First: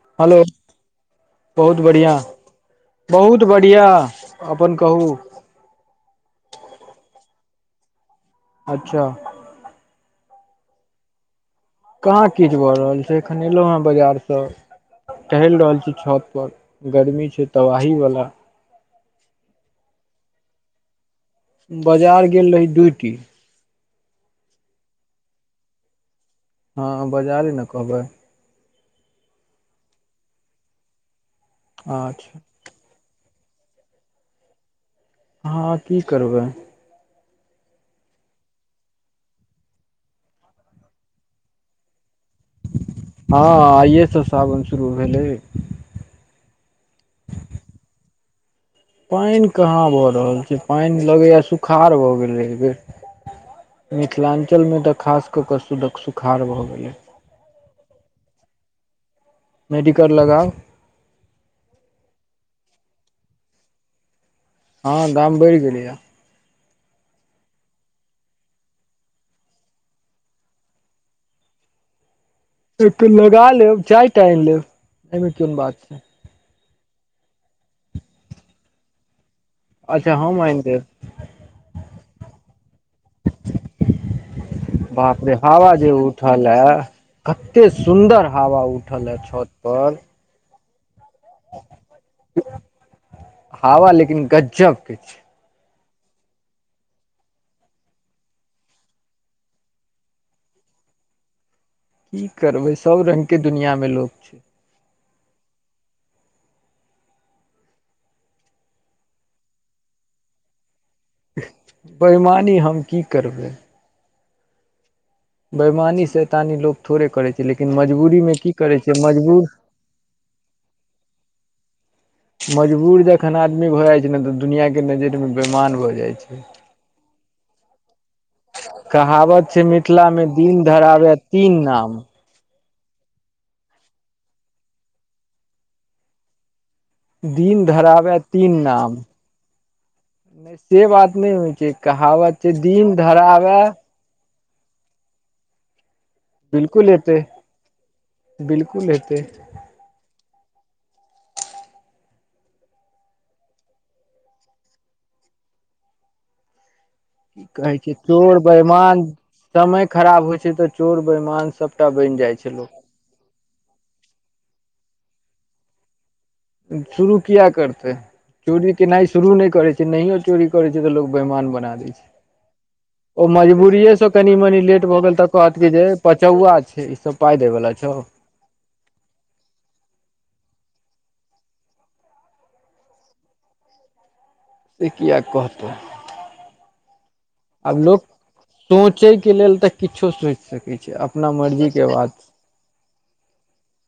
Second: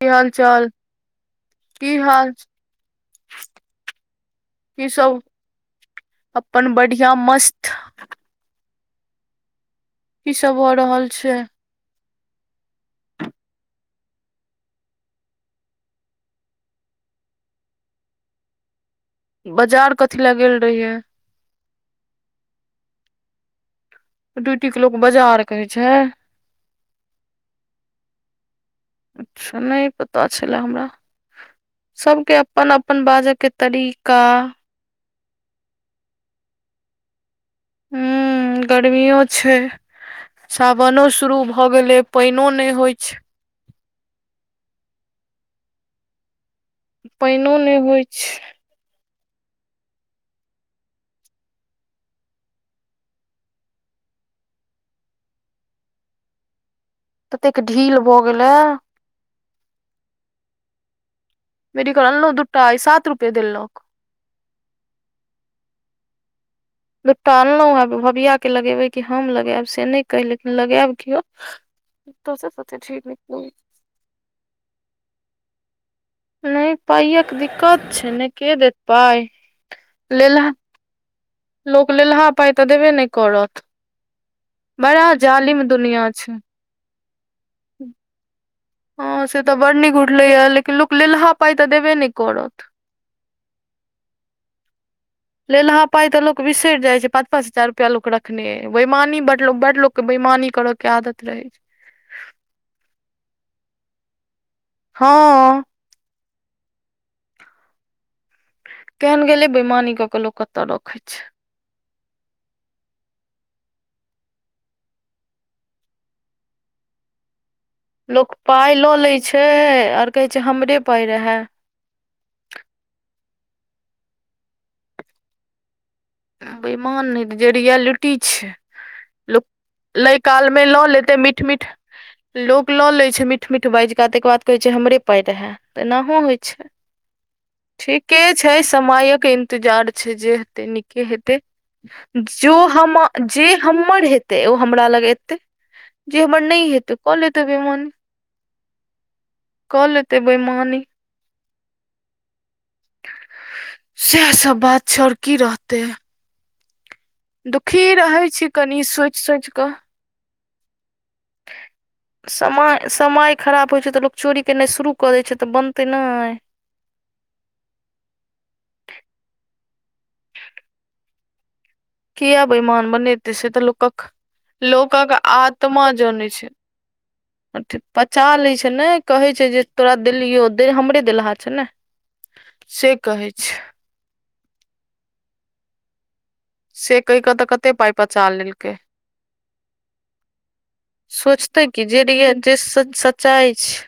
की हाल हेलो चाल? बहुत की बढ़िआं हाल बहुत बढ़िया अपन की कहू। सब अपन बढ़िआ मस्त। अच्छा। ई सब भ रहल छै? कहाँ किछु भऽ रहल छै एखन एलहुँ हेँ बाजारस। टहैल रहल छी छत पर गर्मी छै तबाही वाला। बाजार कथी ले गेल रहिये? बाजार गेल रही डूइटी। ड्यूटी के लोक बाजार कहै छै। हँ बजारे ने कहबै। अच्छा नै पता छलै हमरा। सबके अच्छा अप अपन- अपन बाजै के तरीका हाँ की करबै। हू गर्मियो छै। सावनो शुरू भऽ गेलै पैनो नै हौय छै। हँ आइए सँ सावन शुरू भेलै। पैनो नै होय छै। पैन कहाँ भऽ रहल छै, पैन लगैये सुखाड़ भऽ गेलै ऐय बेर। मिथिलांचल मे तऽ खास ककऽ सु सुखाड़ भऽ गेलै। ततेक ढील भऽ गेले। मेडिकल लगाव। मेेडीकल अनलौ दूटा आय सात रुपए देलक। हँ दाम बैरह गेलैये। दूटा अनलउहे, भबिया के लगेबै, कि हम लगेब से नै कैह लेकिन लगेब कियाे। तुलसी से एकटा लगा लेब, चाय टा ऐन लेब, ऐय मे कोन बात छै। नै, पायक दिक्कत छै ने, के देत पाय। अच्छा हम ऐन देब। लोक लेलहा पाय तऽ देबे नै करत, बड़ा जालिम दुनिया छै। हे कते सुन्दर हावा उ ह से तऽ बड़ नीक उठलैये, लेकिन लोक लेलहा पाय त देबे नै करत। हवा लेकिन गजब के छै लेलहा पाय तऽ लोक बिसैर जाय छै, पाँच- पाँच हजार रुपैया लोक रखने ऐय। बैयमानी बडलोक बडलोक के बैमानी कर के आदत रहै छै। की करबै सब रंग के दुनिया में लोक छै। हँ। क्यान गेलै बेैमानी कऽ क लोक कत रखै छै। बैयमानी हम की करबै। बेैयमानी- सैतानी लोग थोड़े करे लेकिन मजबू लोक पाय लऽ लै छै आर कहै छै, हमरे पाय रहे। मजबूर जखन आदमी भऽ जाय छै न, तऽ दुनिआँके नजैर मे बेैमान भऽ जाय छै। बैमान नैय जे रिएलिटी छैय। कहावत छै, मिथिला मे दिन लऽ धराबे लेतै मीठ तीन मीठ नाम। लोक ल लै छै, मीठ - मीठ बैज क तैके बाद कहै छै, हमरे पाय रहे तऽ एनाहो होय छै। दिन धरावै ठीके तीन छै, नाम समयक इन्तजार छै। जे नहि हेतै से नीक के बात नहि हेतै, होइ छै कहावत छै जो दिन हम, जे धरावै हमर हेतै ओ हमरा लग एतै। जे हमर नै हेतै क लेतै बैयमानी, बिलकुल हेतै की क लेते बैयमानी। सैह सब बात छै। और की रहतै। की कहै दुखी छी, रहै चोर छी कनि बैमान सोचि सोचि कऽ समय खराब होय छै तऽ चोर बैमान सबटा बैन जाय छै लोक। समय समय खराब होइ छैय तऽ लोक चोरी केनाइ शुरू कऽ दै छैय तऽ बनतै ने। शुरू किए करतै? चोरी केनाइ शुरू नहि करै छैय नहियो चोरी करै छै तऽ लोक बेहमान बना दै छैय। किया बेईमान ओ बनेतै से तऽ लोकक मजबूरियेसँ कनि मनि लेट भऽ लोकक गेल तऽ कहत आत्मा जे जनै छै पचौआ छैय ई सब। पाय देबेला अथी पचा लै छैय ने कहै छैय जे तोरा देलियौ हमरे देलहा छैय ने। से कहै छैय। से किए कहतै? से कहि कऽ तऽ कते आब पाइ लोक पचा लेलकै सोचे के लेल तऽ किछो सोचि सकै ये। सोचतै कि जे रियल जे सच्चाइ छैय।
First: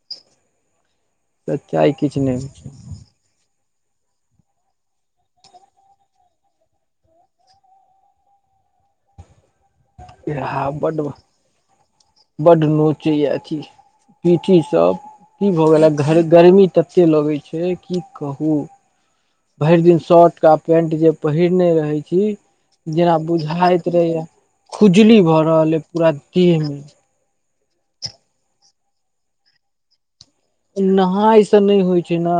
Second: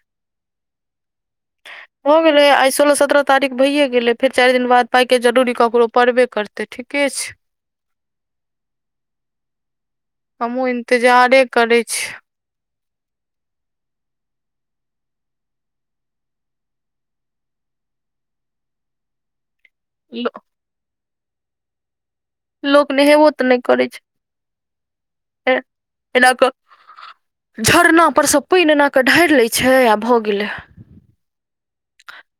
सच्चाइ हो किछु नहि गेलै अइ होइ सोलह सत्रह तारीख भैयए गेलै फेर चारि दिन बाद पाइके जरूरी ककरो पड़बे करतै ठीके छैय। हमहु इंतजारे करै छी। बड नोचे ये अथी पीठी सब की भऽ गेल गर्मी तते लगे छैय की कहू भरि दिन शर्ट आ पैन्ट जे पहिरने रहै छी। लोक जेना नहेबो तऽ नहि करै बुझाइत रहेय खुजली भऽ छै रहल य पूरा एना कऽ देह मे। झरना पर सऽ पानि एना कऽ ढारि लैत छैय आ भऽ गेलै। नहाय से नहि होइ छैय ने।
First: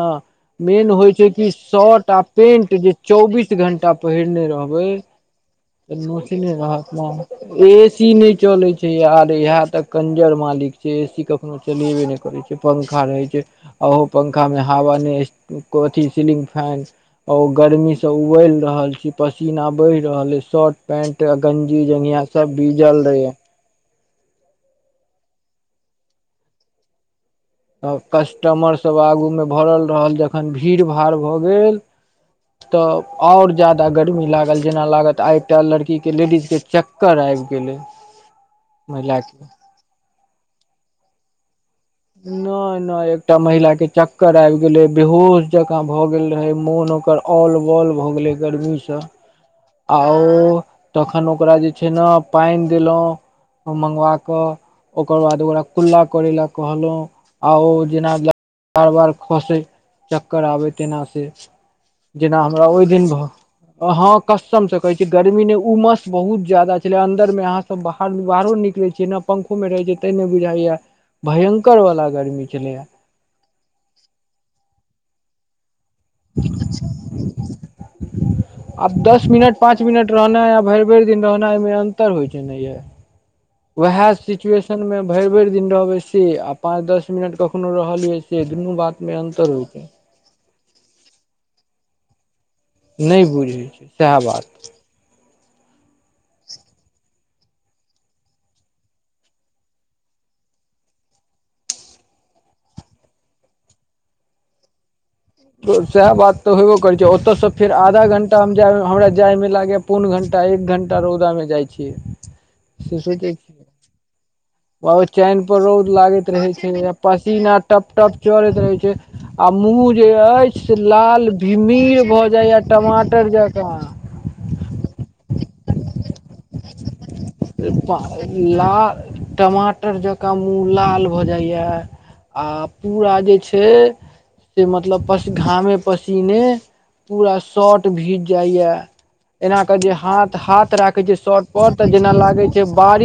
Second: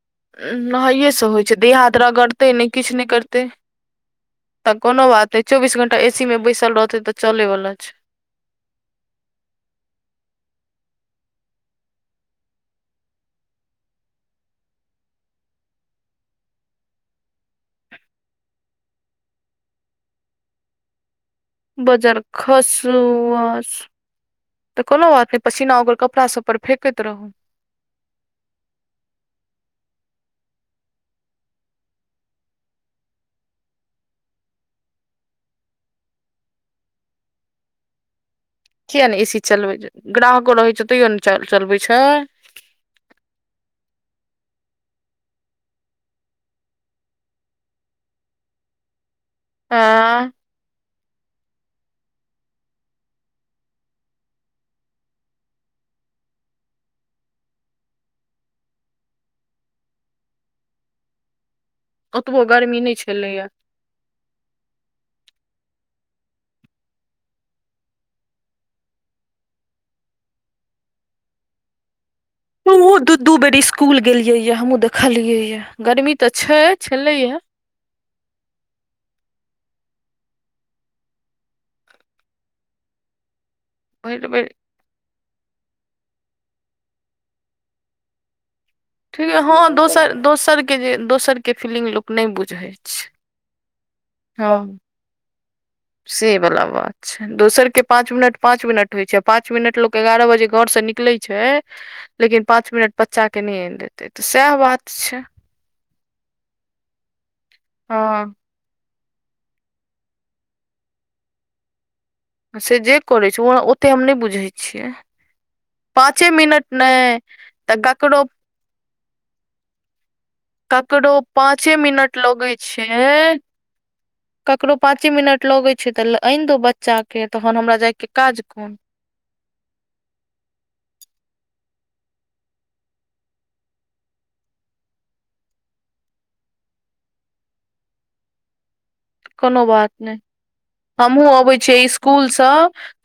मेन होइ नहाइएसँ छैय कि छै देह हाथ शर्ट आ रगड़तै नहि पेंट जे किछु नहि करतै चौबीस घंटा पहिरने रहबै। तैय चौबीस घंटा एसी मे नोचनी बैसल रहत रहतै तऽ न चले वाला ए छै सी नहि चलै छैय। यर इहा त कंजर मालिक छैय ए सी कखनो चलेबे ने करे छैय पंखा रहे छैय। आ ओहो पंखा मे हवा नहि कथी सीलिंग फैन आ ओ गर्मीसँ उबलि रहल छी पसीना बेह रहल अछि शर्ट पेंट गंजी बजर जंगिया सब खसु भीजल रहे ये। तऽ कोनों बात नहि पसीना ओकर कपड़ा सब पर फेकैत रहू। तऽ कस्टमरसभ आगूमे भरल रहल जखन भीड़ भाड़ भऽ गेल तऽ आओर जादा गर्मी लागल जेना लागत आइटा लड़कीके लेडीजके चक कर आबि गेलै। किया महिला नहि ए सी के चलबै छैय ग्राहको रहैत छै तैयो नहि चलबै छैय। नहि नहि एकटा महिला के चक्कर आबि गेले बेहोश जकाँ भऽ गेल रहे मोन ओकर औल बॉल भऽ गेले गर्मीसँ। आ हँ। ओ तखन ओकरा जे छैय ने पानि देलहुँ। मंगवा क ओकर बाद ओकरा कुल्ला करेलक कहलहुँ आउ जेना बार बार खसे चक्कर आबय तेना से जेना ओतबो हमरा गर्मी ओहि नहि दिन भ छलैया अहं कस्सम से कहे छी गर्मी ने उमस बहुत ज्यदा छले अंदर में अहाँ सब बाहर बाहरो निकले छीय। जेना पखोमे रहै छैय तै नहि बुझाइय। भयंकर वाला गर्मी। हमहु दू दू बेर स्सकूल गेलियै ये हमहुँ देखलियै ये, गर्मी तऽ छैय छले ये। आब दस मिनट पाच मिनट रहनाइ अ भरि भरि दिन रहनाइ एहिमे अंतर होइ छैय ने ये। वएह भरि बेर सिचुएशन [unintelligible] मे भैर- भैर दिन रहबै से आ पाँच दस मिनट कखनो रहलयै से दुनू बात- ठी हँ दोसर -दोसर के जे दोसरके फीलिंग लोक नै बुझै छै- नै बुझी सएह हँ बात। से बला बात छै दोसर के पाँच मिनट पाँच मिनट होय छै पाँच मिनट लोक के एगारह बजे घर से निकलै। छै लेकिन पाँच मिनट बच्चा के नै एन देतेै तऽ सएह बात छै। तऽ सएह बात तऽ होयबो करै छै ओतय सँ फेर आधा हँ घंण्टा। जा हमरा जाय मे लागै पौन घण्टा एक घण्टा रौदा मे जाय छियै। से जे करैछै ओ ओते हम नै बुझै छियै। चैनपर रौद लागैत पाँचे रहै मिनट छै नहि पसीना तऽ टप टप ककरो चरैत रहै छै। आ मूँह जे अइछ से ककरो लाल पाँचे भीमीर मिनट भऽ लगै जाइया टमाटर छै जेंका। ककरो पाँचे मिनट लगै छै तऽ एन दौ बच्चा केँ तहन हमरा जायके काज कोन। लाल टमाटर जकाँ मूँह लाल भऽ जाइया आ पूरा जे छै। से मतलब पस घामे पसीने। पूरा शॉर्ट भीज जाइया एना कोनो के बात जे नहि हाथ हाथ रा- हमहुँ अबेै छियै स्कूल सऽ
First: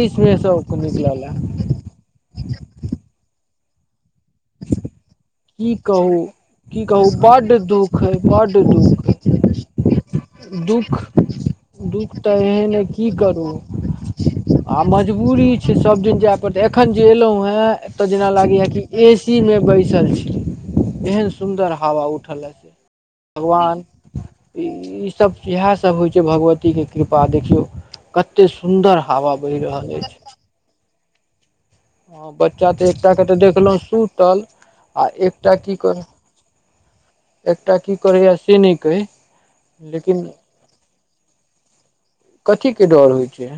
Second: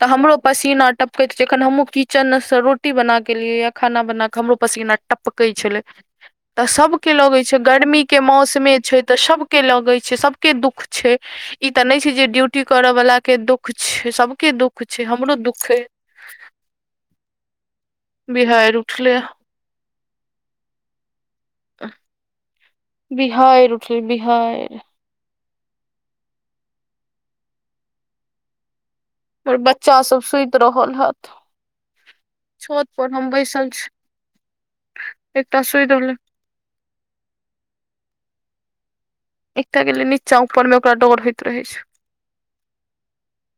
तऽ हमरो मे सब पसीना निकलल ए टपकैत जे- अखन हमहूँ किचन सँ रोटी बना कऽ एलियै या खाना बना कऽ हमरो पसीना टपकै की छेल्लै। कहू तऽ की सब कहू के लगै बड्ड छै गर्मी दुःख के अइ बड्ड मौसमे छै दुःख तऽ सबके लगै छै सबके दुःख छै। ई तऽ नै छै से ड्यूटी। एय मे करऽ की वाला के करू दुःख छै सबके आ दुःख छै हमरो मजबूरी दुःख छै अइ सब दिन जेए परतै एखन जे एलौ हेँ। ओतऽ जेना लागैया बिहाड़ि कि ए उठले सी मे बैसल छी एहन। सुन्दर हवा उठल या बिहाड़ि भगवान। उठले बिहाड़ि [unintelligible] सब इएहे सब होय छै भगवती के कृपा देखियौ। कते सुन्दर हवा हमर बैह रहल बच्चा अइछ। सब सुति रहल हथ। हँ बच्चा तऽ एकटा के तऽ बैसल देखलौ छी सुूतल आ एकटा की सुति कर- रहले एकटा की करेैया से नै कैह। एकटा गेलेै नीचा ऊपर मे ओकरा डर होइत रहै छै। कथी के डर होय छै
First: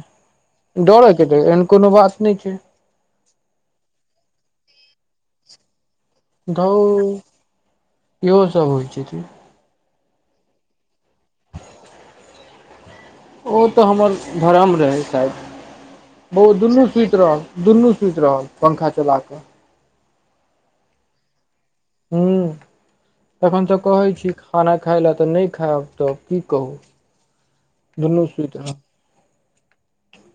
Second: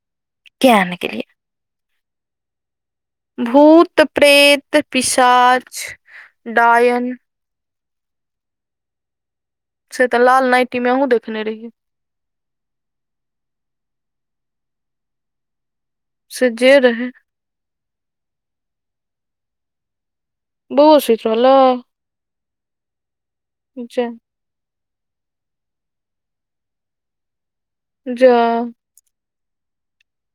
किया ने डरऽ गेलियै के तऽ एहन कोनो बात नै छै। भूत, प्रेत, पिशाच। धू डायन इहो सब होय छैय की- से तऽ लाल नाइटी मे अहुँ देखने रहियै। ओतऽ हमर भरम रहै शायद बो से जे दुनू रहे सुइत रहल। दुनू सुइत रहल पंखा चल कऽ। बौओ सुइत रहलै? हूँ तखन तऽ जा कहै छी। खाना खाय लए तऽ नै खेएब तब की कहू दुनू जा सुइत रहल।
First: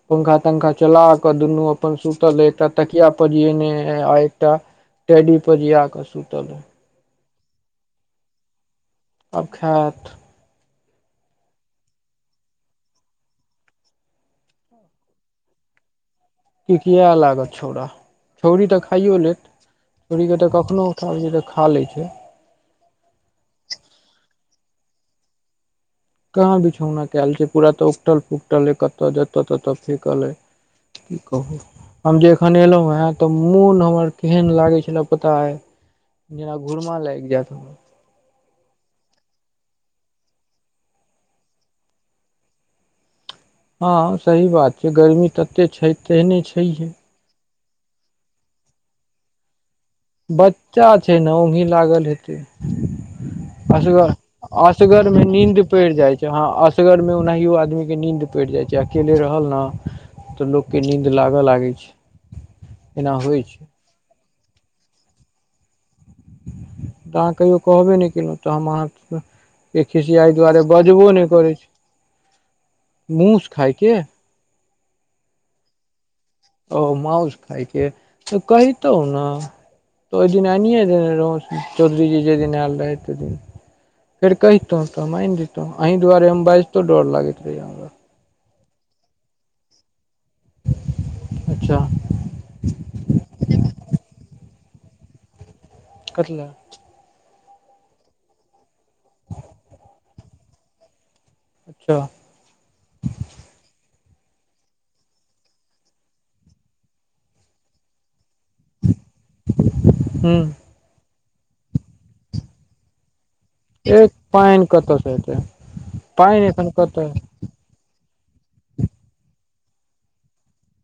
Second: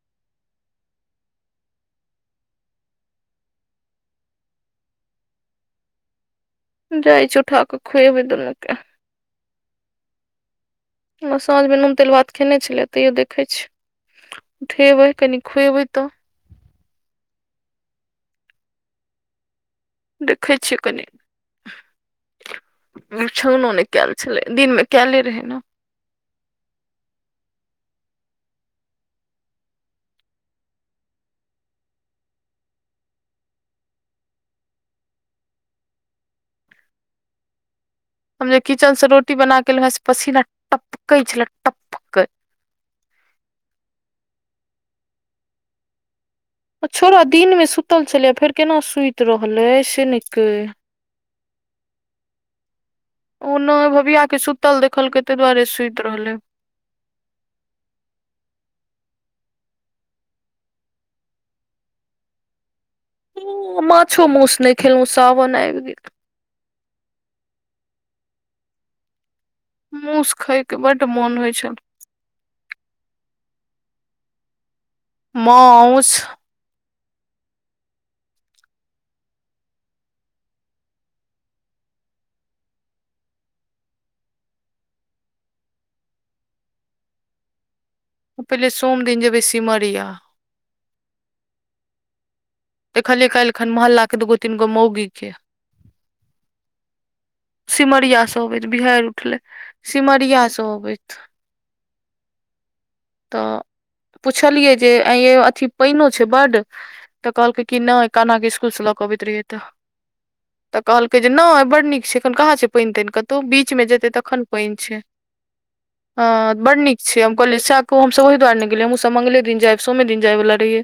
पंखा -तंखा चला कऽ दुनू अपन सुतल अइ एकटा तकिया पजियने ए आ एकटा। टेैडी पजीया कऽ सुतल है। जाय छी उठा के खुएबै दुन के। आब खेएत? ओन साँझमे नून तेल भात खेने छेलै तैयो देखै छीै। उठेबै कनि खुएबै तऽ। किकिए लागत छौड़ा छौरी तऽ खाइयो लेएत। छोरी के तऽ कखनो उठाबै हियै तऽ खा लै छै। बीछओना नै केएल छेलै दिनमे केएले रहै न। कहाँ बीछौना कयल छैय पूरा तऽ उकटल फुकटल ये कतऽ जतऽ ततऽ फेकल अय। की कहू हम जे एखन एलौं हैं तऽ मोन हमर केहैन लागे छलै पता अय। जेना घुुरमा लाइग जैत। हम जे किचन सऽ रोटी बना के एलौं हैं से पसीना टपकै छलै टप हँ सही बात छैय गर्मी तते छैय तेहने छैहे। छोड़ा दिन में सुत्तल छलैया फेर केना सुइत रहलै। से नहि कहि बच्चा छैय न ओंघी लागल हेतै। ओ नहि असगर भबिया के सुतल असगर देखलकै में ताहि नीन्द दुआरे पैड़ सुति जाइ छैय रहलै हँ अस गर में ओनाहियो आदमी के नीन्द पैड़ जाइ छैय अकेले रहल न तऽ लोक के नींद लागऽ लागै छैय एना होइ छैय। माछो मौस नै खेलौं सावन एब गेल। तऽ अहाँ कहियो कहबे नहि केलौं तऽ हम अहाँ के खिसियाई मौस दुआरे खायके बड्ड बजबो नहि मोन होइ करै छल छी मूस खायके माउस ओ मउस खायके तऽ कहितौं न। तऽ ओय दिन ऐनिये देने रहौं चौधरी जी जे दिन एल रहैथ तय दिन। फेर कहितौं तऽ हम ऐन दयतौं अहीं दुआरे हम बाइजतो डर लागैत रहैया हमरा। पहिले सोम दिन जेबै सीमरिया। अच्छा। देखलियै कैल खन मोहल्ला के दूगो तीन गो मौगी के। कथिलै? सिमरिया सऽ अबैत बिहैर उठलै सिमरिया सऽ अबैत। अच्छा। तऽ पुछलियै जे आंय यो अथी पइनो छैय बड्ड? तऽ कहलकै कि नहि काना के इस्कूल से लऽ कऽ अबैत रहियै। तह हूँ तऽ कहलकै जे नहि बड नीक छैय एखन कहाँ छै पैन-तैन कतौ बी बीच में जेतै एक तखन पानि पैन छैय कतऽसँ एतै पानि हाँ एखन बड्ड नीक कतऽ छैय हम कहलियै सैह कहु हमसब ओहि दुआरे नहि गेलै हमहूं सब मंगले दिन जैब सोमे दिन जाय वला रहियै।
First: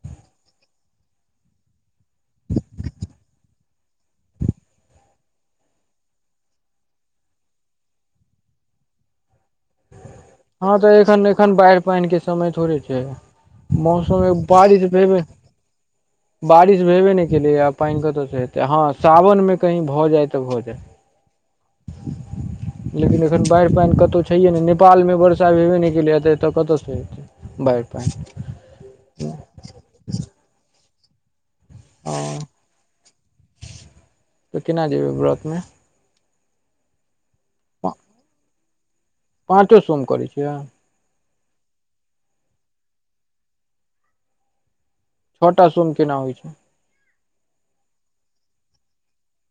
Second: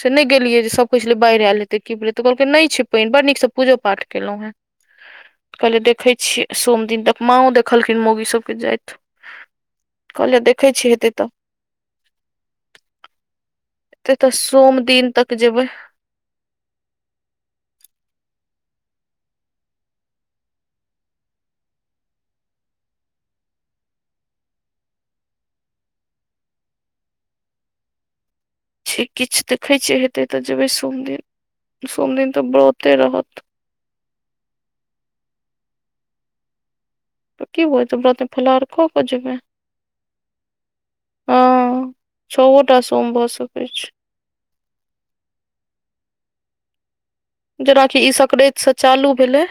से नहि गेलियै जे सब कहै छलै बाइढ़ एल हेत्ते कि भेलै तऽ कहलकै नहि छैय पैन बड़ नीक सऽ पूजो पाठ केलौं। [inaudible] कहलियै देखै छियै सोम दिन तऽ माँओ देखलखिन मौगी सबके जैत। हँ तऽ एखन एखन बाइढ़ पइन के समय थोड़े छैय। एते मौसम तऽ में बारिश सोम दिन भेबे तक जेबै बारिश भेबे नहि केलैया पाइन कतऽ स हेतै हँ सावन में कहीँ भऽ जाय तऽ भऽ जाय। लेकिन एखन बाइढ़ पैन कतौ छैहे नहि नेपाल में वर्षा भेबे नहि केलैए तऽ एतऽ कतऽ सँ हेतै। बाढि पैन छैय किछ देखै छियै हेतै तऽ जेबै सोम दिन सोम दिन हँ तऽ ब्रते रहत। तऽ केना जेबै व्रत में। तऽ की भऽ जेतै व्रते फल्हार कऽ कऽ जेबै। पाँचो सोम करै छियै? हँ छओटा सोम भऽ सकै छैय। छटा सोम केना होइ छैय। जेनाकि ई सक्रैत सऽ चालू भेलै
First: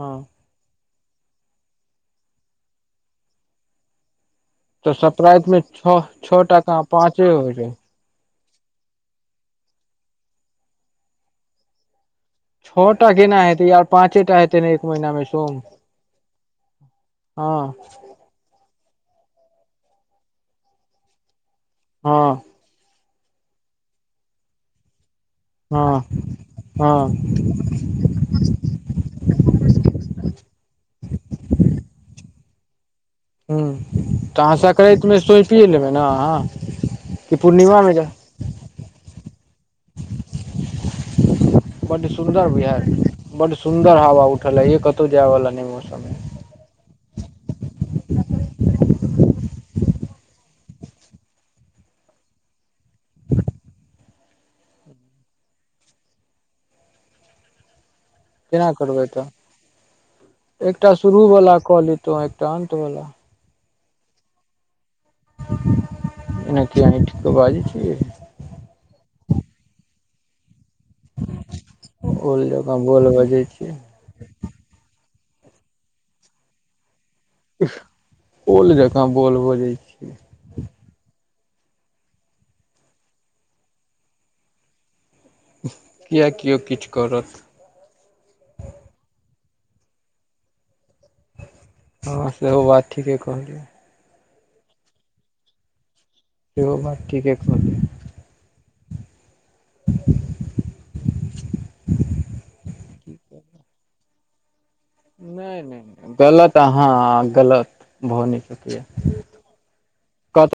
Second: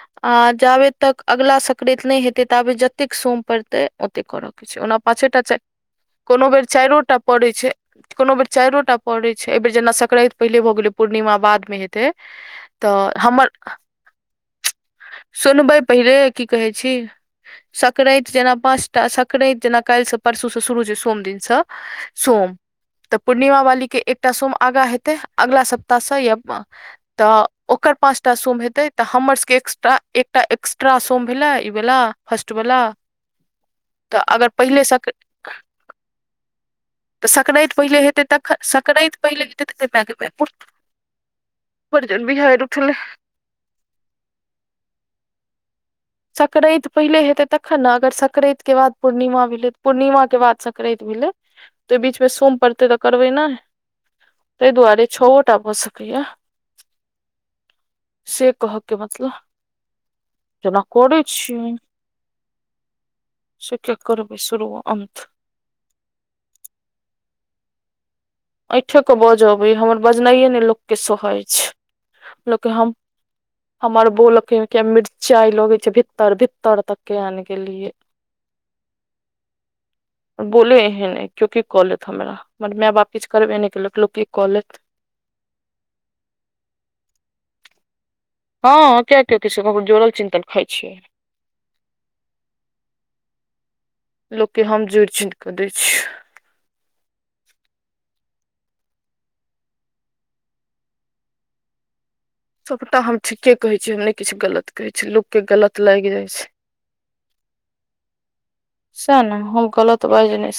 हँ आ जाबे तक अगला सक्रैत नै हेतै ताबे जतेक सोम पड़तै। ओते करऽ के छै, तऽ ओना पाँचेटा सप्राइत चै मे छओ छओ कोनो टा बेर कहाँ चाएरोटा पाँचे पड़ै होइ छै। कुनू बेर चाएरोटा पड़े छै, एबेर जेना सक्रैत पहिले भऽ गेलै पूर्णिमा बाद मे हे तै तऽ हमर पाँचेटा हे तै ने एक महीना मे। सोम सुनबै पैहले की कहे छी, हँ सक्रैत जेना पाँच टा सक्रैत जेना काएल से, परसू से शुरू छै सोम दिन से हँ सोम। तऽ पूर्णिमा वाली के एकटा सोम अगाँ हेतै। अगला सप्ताह हँ से या आ हँ तऽ ओकर पाँचटा सोम हेतै तऽ हमर सबके तऽ एकटा एक्स्ट्रा सोम भेलै ई वला फर्स्ट वला। हुं तऽ अगर अहाँ पहिले सक्रैत सक मे सौपिये लेबै ना अहाँ। तऽ कि सक्रैत पूर्णिमा मे पहिले जा हेतै तखन सक्रैत पहिले हेतै ते गे माय गे माय पुर बड सुन्दर बिहैर, बड सुन्दर हवा उठल है ये कतौ जाय वला नेै मौसम सक्रैत पहिले हेतै तखन ना अगर सक्रैत के बाद पूर्णिमा भेलै। पूर्णिमा के बाद सक्रैत भेलै तऽ बीच मे सोम पड़तै तऽ करबै नेै। तै दुआरे छओटा भऽ सकैया से केना कह के करबै तऽ मतलब। जेना एकटा शुरू करै वला छियै कऽ लैतो, एकटा अंत वला। से के करबै शुरू अंत। एना किया अैठ के बाजै छियै ये। ऐैठे कऽ बजऽ अबैया हमर बजनाइये नै लोक के सोहाय छै, ओल लोक के जकाँ हम बोल बजै छियै हमर बोल के के मिर चाय लगै छै भीतर-भीतर तक। के आनि गेलियै ओल जकाँ बोल बजै छियै बोले एहन एैय कियो की कऽ लेत हमरा, हमर माय-बाप किछ करबे नै केलक लोक की कऽ लेत। किया कियो किछ करत। हां किया कियो किछ ककरो जोड़ल चिन्तल खाय छियै। हां सेहो बात ठीके कहलियै। लोक के हम जोड़ चिन कऽ दै छियै। सेहो बात ठीके कहलियै। सबटा हम ठीके कहै छीयै, हम नै किछ गलत कहै छीयै लोक के नहि गलत लाग नहि जाय छै, गलत अहाँ गलत भऽ नहि सकैया साएह नै हम गल तऽ बाएज नै सकै